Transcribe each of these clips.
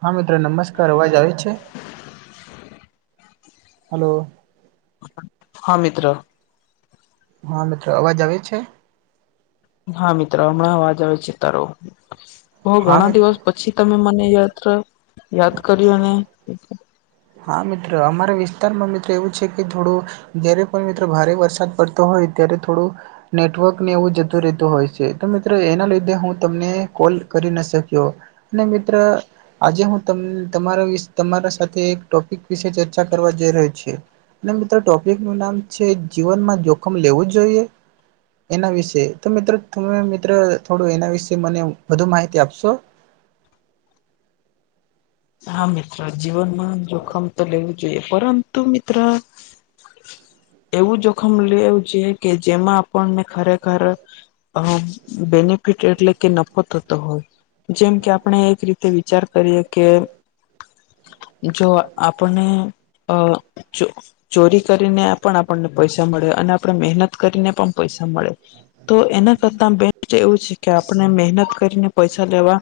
હા મિત્ર નમસ્કાર અવાજ આવે છે હલો હા મિત્ર હા મિત્ર અવાજ આવે છે હા મિત્રો હમણાં અવાજ આવે છે તારો હા મિ ઘણા દિવસ પછી તમે મને યાત્ર યાદ કરીયુ ને હા મિત્ર અમારા વિસ્તારમાં મિત્ર એવું છે કે થોડું જયારે પણ મિત્ર ભારે વરસાદ પડતો હોય ત્યારે થોડુ નેટવર્કને એવું જતું રહેતું હોય છે. તો મિત્રો એના લીધે હું તમને કોલ કરી ના શક્યો- અને મિત્ર આજે હું ત તમારા વિ તમારા સાથે એક- ટોપિક વિશે ચર્ચા કરવા જ ર છએ- મિત્રો ટોપિક નું નામ છે જીવનમાં જોખમ લેવું જોઈએ- એના વિશે તો મિત્રો તમે મિત્ર થોડું એના વિશે મને વધુ માહિતી આપશો- હા મિત્ર જીવનમાં જોખમ તો લેવું જોઈએ પરંતુ મિત્ર- એવું જોખમ લેવું છે કે જેમાં આપણને ખરેખર- અ બેનિફિટ એટલે કે નફો થતો હોય. જેમ કે આપણે એક રીતે વિચાર કરીએ કે- જો આપણને અ જો- ચોરી કરીને પણ આપણને પૈસા મળે અને આપણે મહેનત કરીને પણ પૈસા મળે- તો એના કરતા બેસ્ટ એવું- કે આપણે મહેનત કરીને પૈસા લેવા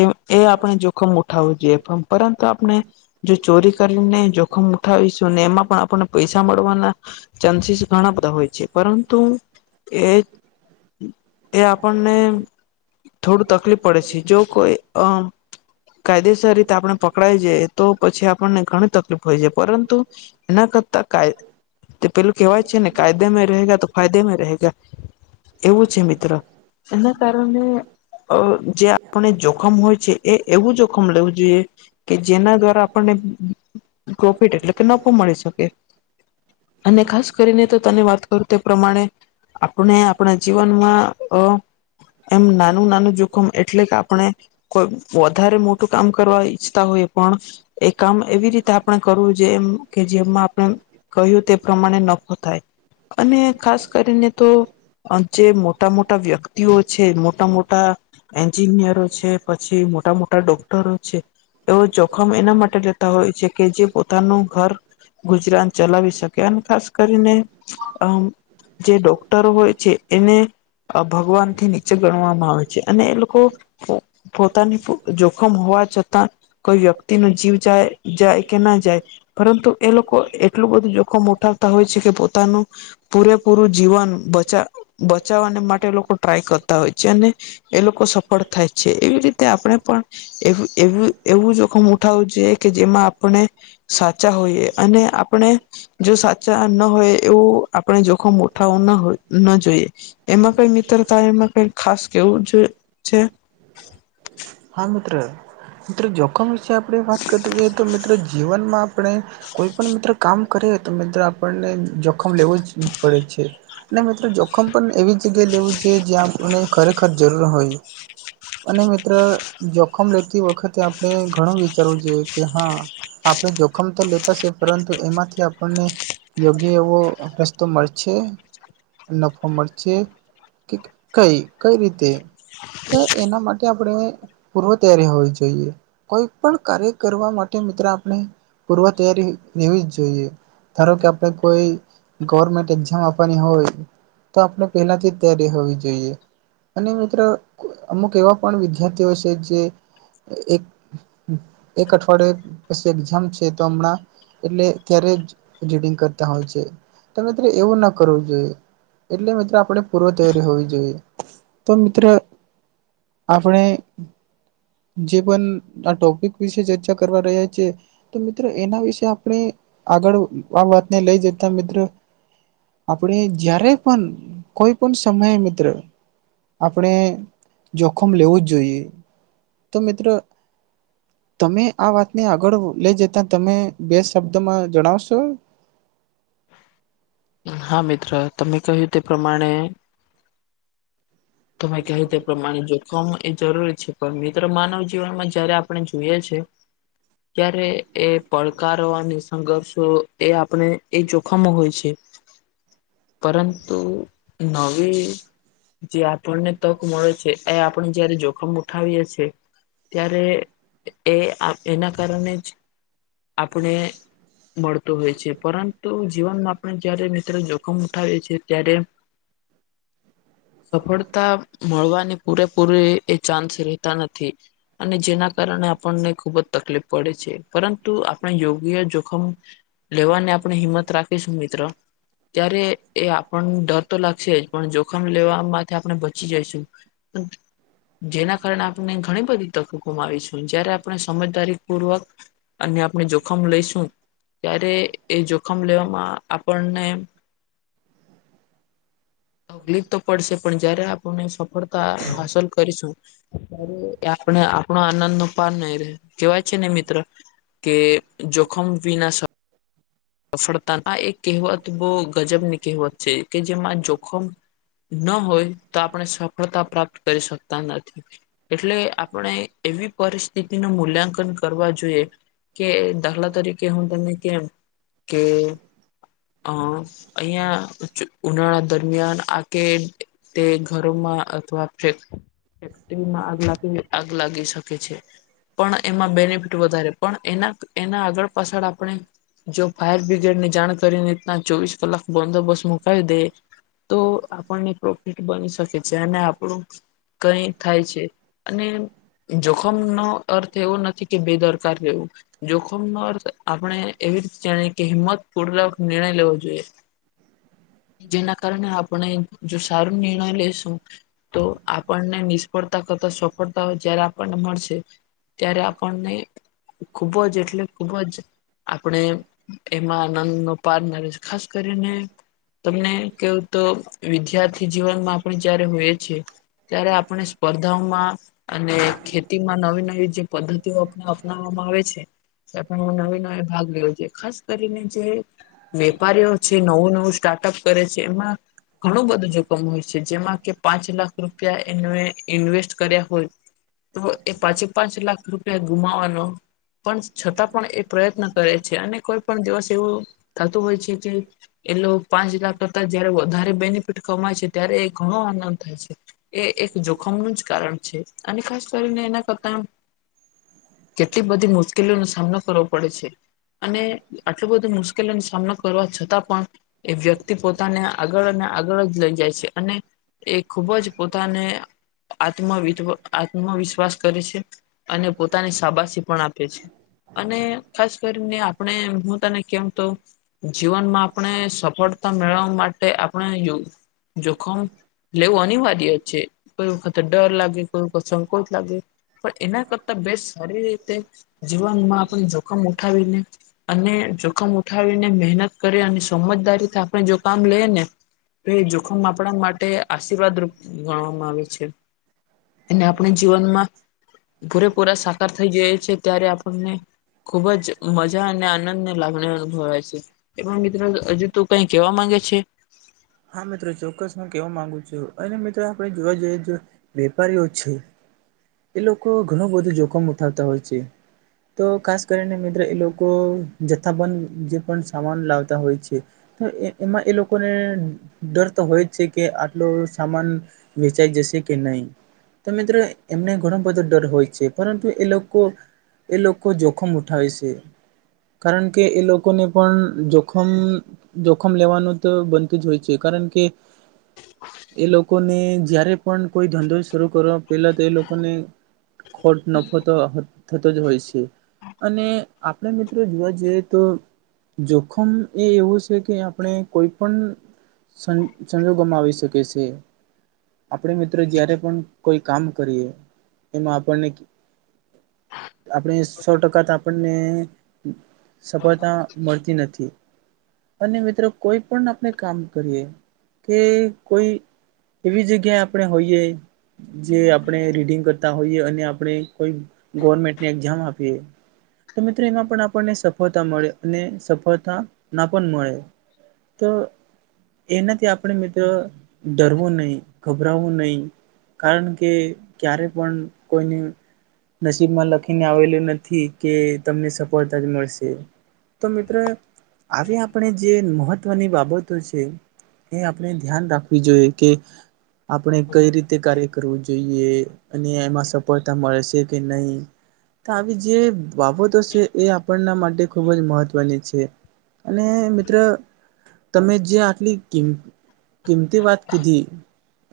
એ એ આપણે જોખમ ઉઠાવવું જોઈએ- પરંતુ આપણે- જો ચોરી કરીને જોખમ ઉઠાવીશું એમાં પણ આપણને પૈસા મળવાના- ચાન્સીસ ઘણા બધા હોય છે પરંતુ એ- એ આપણને- થોડું તકલીફ પડે છે જો કોઈ અ કાયદેસર રીતે આપણે પકડાય? તો પછી આપણને ઘણી તકલીફ હોય છે પરંતુ એના કરતા કા- તે પેલું કવાય છે ને કાયદેમાં રહે તો ફાયદેમાં રહે- એવું છે મિત્રો એ- કારણે જે આપણે જોખમ હોય છે એ એવું જોખમ લેવું જોઈએ- કે જેના દ્વારા આપણને પ્રોફિટ એટલે કે નફ મળી શકે- અને ખાસ કરીને તો તને વાત કરું તે પ્રમાણે- આપણે આપણા જીવનમાં અ એમ નાનું નાનું જોખમ એટલે કે આપણે કોઈ વધારે મોટું કામ કરવા- હોય પણ એ કામ એવી રીતે આપણે કરવું જે એમ કે જેમમાં આપણે- કહ્યું તે પ્રમાણે નફો થાય અને ખાસ કરીને તો- જે મોટા મોટા વ્યક્તિઓ છે મોટા મોટા- એન્જિનિયરો છે પછી મોટા મોટા ડોક્ટરો છે. એવો જોખમ એના માટે લેતા હોય છે કે જે પોતાનું ઘર- ગુજરાત ચલાવી શકે અને ખાસ કરીને આ- જે ડોક્ટરો હોય છે એને- ભગવાન થી નીચે ગણવામાં આવે છે અને એ લોકો- પોતાની જોખમ હોવા છતાં- કોઈ વ્યક્તિ ન જીવ જાય જાય કે ના જાય- પરંતુ એ લોકો એટલું બધું જોખમ ઉઠાવતા હોય છે કે પોતાનું- પૂરેપૂરું જીવન બચા બચાવવાને માટે લોકો ટ્રાય કરતા હોય છે અને- એ લોકો સફળ થાય છે એવી રીતે આપણે પણ એ- એવું એવું જોખમ ઉઠાવું છે કે જેમાં આપણે- સાચા હોઈએ અને આપણે- જો સાચા ન હોય એવું આપણે જોખમ મોઠા હો ન જોઈએ- એમાં કઈ મિત્રતા એમાં કઈ ખાસ કેવું છે. હા મિત્રો મિત્રો જોખમ વિશે આપણે વાત કરતા હોઈએ તો મિત્રો જીવનમાં આપણે- કોઈ પણ મિત્રો કામ કરે તો મિત્ર આપણને જોખમ લેવો જ પડે છે. ને મિત્રો જોખમ પણ એવી જ- જગ્યાએ લેવું છે જ્યાં આપને ખરેખર જરૂર હોય અને મિત્ર- જોખમ લેતી વખતે આપણે ઘણું વિચારવું જોઈ કે હા- આપણે જોખમ તો લેતા છે પરંતુ એમાંથી આપણને- યોગી એવો રસ્તો મળે છે? નફો મળશે કે કઈ કઈ રીતે કે એના માટે આપણે પૂર્વ ત્યારે હોવી જોઈએ કોઈ પણ કાર્ય કરવા માટે મિત્ર આપણે પૂર્વ તૈયારી લેવી જ જોઈએ ધારો કે આપણે કોઈ ગવર્મેન્ટ એક્ઝામ આપવાની હોય તો આપણે પહેલાથી જ તૈારી હોવી જોઈએ અને મિત્ર અમુક એવા પણ વિદ્યાર્થીઓ છે જે એક એક અઠવાડયે પછી એજામ છે તો હમણાં એટલે ત્યારે જીડિંગ કરતા હોય છે ત ત એવું ના કરવું જોઈએ એટલે મિત્રો આપણે પૂર્વ તૈયારી હોવી જોઈએ તો મિત્રો આપણે જે પણ આ ટોપિક વિશે ચર્ચા કરવા રહ્યા છે. તો મિત્રો એના વિશે આપણે આગળ આ વાતને લઈ જતા મિત્રો આપણે જ્યારે પણ કોઈ પણ સમયે મિત્ર આપણે જોખમ લેવું જ જોઈએ તો મિત્રો તમે આ વાતને આગળ લઈ જતા તમે બે શબ્દમાં જણાવશો હા મિત્ર તમે કહ્યું તે પ્રમાણે તમે કતે પ્રમાણે જોખમ એ જરૂરી છે પણ મિત્રો માનવ જીવનમાં જયારે આપણે જોઈએ છે. ત્યારે એ પડકારવાની સંઘર્ષો એ આપણે એ જોખમો હોય છે. [inaudible] પરંતુ નવી જે આપણને તક મળે છે. અ આપણે જયારે જોખમ ઉઠાવીએ છીએ ત્યારે એ એના કારણે જ આપણે મળત હોય છે પરંતુ જીવનમાં પણ જય્યારે મિત્રો જોખમ ઉઠાવે છે ત્યારે સફળ તા મળવાની પૂરેપૂરી એ ચાન્સ રહેેતા નથી. અને જેના કારણે આપણને ખુબ જ તકલીફ પડે છે પરંતુ આપણે યોગ્ય જોખમ લેવાને આપણે હિંમત રાખીશું મિત્રો ત્યારે એ આપણને ડર તો લાગશે જ પણ જોખમ લેવા માટેથી આપણે બચી જઈશું. જેના કારણે આપણે ઘણી બધી તક ગમા આવી છેું જયારે આપણે સમજદારી પૂર્વક અને આપણે જોખમ લઈશું ત્યારે એ જોખમ લેવામાં આપણને તકલીફ તો પડશે પણ જયારે આપણને સફળતા હલ કરીશું ત્યારે આપણે આપણો આનંદ નું પાન નહી રહે કેવાય છે ને મિત્ર કે જોખમ વિના શ ફડતા હ એક કહેવત બહ ગજબની કહેવત છે. કે જેમાં જોખમ ન હોય તો આપણે સફળતા પ્રાપ્ત કરી શકતા નથી. એટલે આપણે એવી પરિસ્થિતિ નું મૂલ્યાંકન કરવા જોઈએ કે દાખલા તરીકે હું તમને કેમ કે અ અહિયાં ઉનાળા દરમિયાન આ કે તે ઘરોમાં અથવા છે. ફેક્ટરીમાં આગ લાગી આગ લાગી શકે છે. પણ એમાં બેનિફિટ વધારે પણ એના એના આગળ પાછળ આપણે જો ફાયર બ્રિગેડ ની જાણ કરી નીતના ચોવીસ કલાક બંદોબસ્ત મુકાવ દે તો આપણને પ્રોફિટ બની શકે છે અને આપણું કઈ થાય છે અને જોખમ નો અર્થ એવો નથી કે બેદરકાર રહેવું જોખમ નો અર્થ આપણે એવી રી હિંમત પૂર્વક નિર્ણય લેવો જોઈએ જેના કારણે આપણે જો સારું નિર્ણય લેેશુ તો આપણને સફળતા કરતા સફળતા જયારે આપણને મળશે ત્યારે આપણને ખૂબ જ એટલે ખુબ જ આપણે એમાં આનંદ નો પાર મળે છે ખાસ કરીને તમને કેવું તો વિદ્યાર્થી જીવનમાં આપણે જયારે હોઈએ છીએ. ત્યારે આપણે સ્પર્ધાઓમાં અને ખેતી માં નવી નવી જે પદ્ધતિઓ અપનાવવામાં આવે છે. એ પણ હું નવી નવી ભાગ લેઉ ખાસ કરીને જે વેપારીઓ છે નવું નવું સ્ટાર્ટઅપ કરે છે એમાં ઘણું બધું જોખમ હોય છે જેમાં કે પાંચ લાખ રૂપિયા ઇન્વ ઇન્વેસ્ટ કર્યા હોય તો એ પાંચે પાંચ લાખ રૂપિયા ગુમાવાનો પણ છતાં પણ એ પ્રયત્ન કરે છે અને કોઈ પણ દિવસ એવું થતું હોય છે કે એ લો પાંચ લાખ કરતા જયારે વધારે બેનિફિટ કમાય છે ત્યારે એ ઘણો આનંદ થાય છે એ એક જોખમનુ જ કારણ છે. અને ખાસ કરીને એના કરતા આમ કેટલી બધી મુશ્કેલીઓ નો સામનો કરવો પડે છે. અને આટલું બધું મુશ્કેલીનો સામનો કરવા છતાં પણ એ વ્યક્તિ પોતાને આગળ અને આગળ જ લઈ જાય છે અને એ ખુબ જ પોતાને આત્મ વિત્વ આત્મવિશ્વાસ કરે છે અને પોતાની શાબાશી પણ આપે છે. અને ખાસ કરીને આપણે હું તને કેવુતો જીવનમાં આપણે સફળતા મેળવવા માટે આપણે યો જોખમ લેવું અનિવાર્ય છે કોઈ વખત ડર લાગે કોઈ વખત સંકોચ લાગે પણ એના કરતા બે સારી રીતે જીવનમાં આપણે જોખમ ઉઠાવીને અને જોખમ ઉઠાવીને મહેનત કરે અને સમજદારીથી આપણે જો કામ લઈએ ને. તો એ જોખમ આપણા માટે આશીર્વાદ રુપ ગણવામાં આવે છે. અને આપણે જીવનમાં પૂરેપૂરા સાકાર થઈ જઈ છે ત્યારે આપણને ખુબ જ મજા અને આનંદ ને લાગણી અનુભવાય છે એમાં મિત્રો હજુ તો કઈ કેવા માંગે છે. હા મિત્ર ચોક્કસ હું કેવવા માંગુ છું અને મિત્રો આપણે જોવા જઈએ તો વેપારીઓ છે એ લોકો ઘણું બધું જોખમ ઉઠાવતા હોય છે. તો ખાસ કરીને મિત્ર એ લોકો જથ્થાબંધ જે પણ સામાન લાવતા હોય છે. તો એકમાં એ લોકોને ડર તો હોય જ છે કે આટલો સામાન વેચાઈ જશે કે નહી. તો મિત્રો એમને ઘણો બધો ડર હોય છે પરંતુ એ લોકો એ લોકો જોખમ ઉઠાવે સે. કારણ કે એ લોકોને પણ જોખમ જોખમ લેવાનું તો બનતું જ હોય જે કારણ કે. એ લોકોને જયારે પણ કોઈ ધંધો શરૂ કરવા પેલા તો એ લોકોને ખોટ નફો તો થતો જ હોય છે. અને આપણે મિત્ર જોવા જઈએ તો જોખમ એ એવું છે કે આપણે કોઈ પણ સં સંજોગોમાં આવી શકે છે. આપણે મિત્ર જયારે પણ કોઈ કામ કરીએ એમાં આપણને આપણે સો ટકા તો આપણને સફળતા મળતી નથી અને મિત્રો કોઈ પણ આપણે કામ કરીએ કે કોઈ એવી જગ્યા આપણે હોઈએ. જે આપણે રીડિંગ કરતા હોઈએ અને આપણે કોઈ ગોવરમેન્ટન એઝામ આપીએ. તો મિત્રો એમાં પણ આપણને સફળતા મળે અને સફળતા ના પણ મળે. તો એનાથી આપણે મિત્રો ડરવું નહી ગભરાવું નહી. કારણ કે ક્યારે પણ કોઈને નસીબમાં લખીને આવેલું નથી કે તમને સફળતા જ મળશે. તો મિત્રો આવી આપણે જે મહત્વની બાબતો છે. એ આપણે ધ્યાન રાખવી જોઈએ કે આપણે કઈ રીતે કાર્ય કરવું જોઈએ અને એમાં સફળતા મળશે કે નહી. આવી જે બાબતો છે એ આપણના માટે ખૂબ જ મહત્વની છે. અને મિત્ર તમે જે આટલી કિમ કિંમતી વાત કીધી.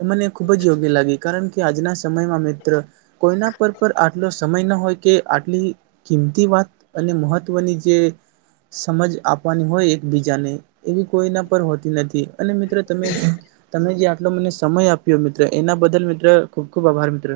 મને ખુબ જ યોગ્ય લાગી કારણ કે આજના સમયમાં મિત્ર કોઈના પર પર આટલો સમય ન હોય કે આટલી કિંમતી વાત અને મહત્વની જે સમજ આપવાની હોય એકબીજાને એવી કોઈના પર હોતી નથી. અને મિત્રો તમે તમે જે તમને સમય આપ્યો મિત્ર એના બદલ મિત્રો ખુબ ખુબ આભાર મિત્ર.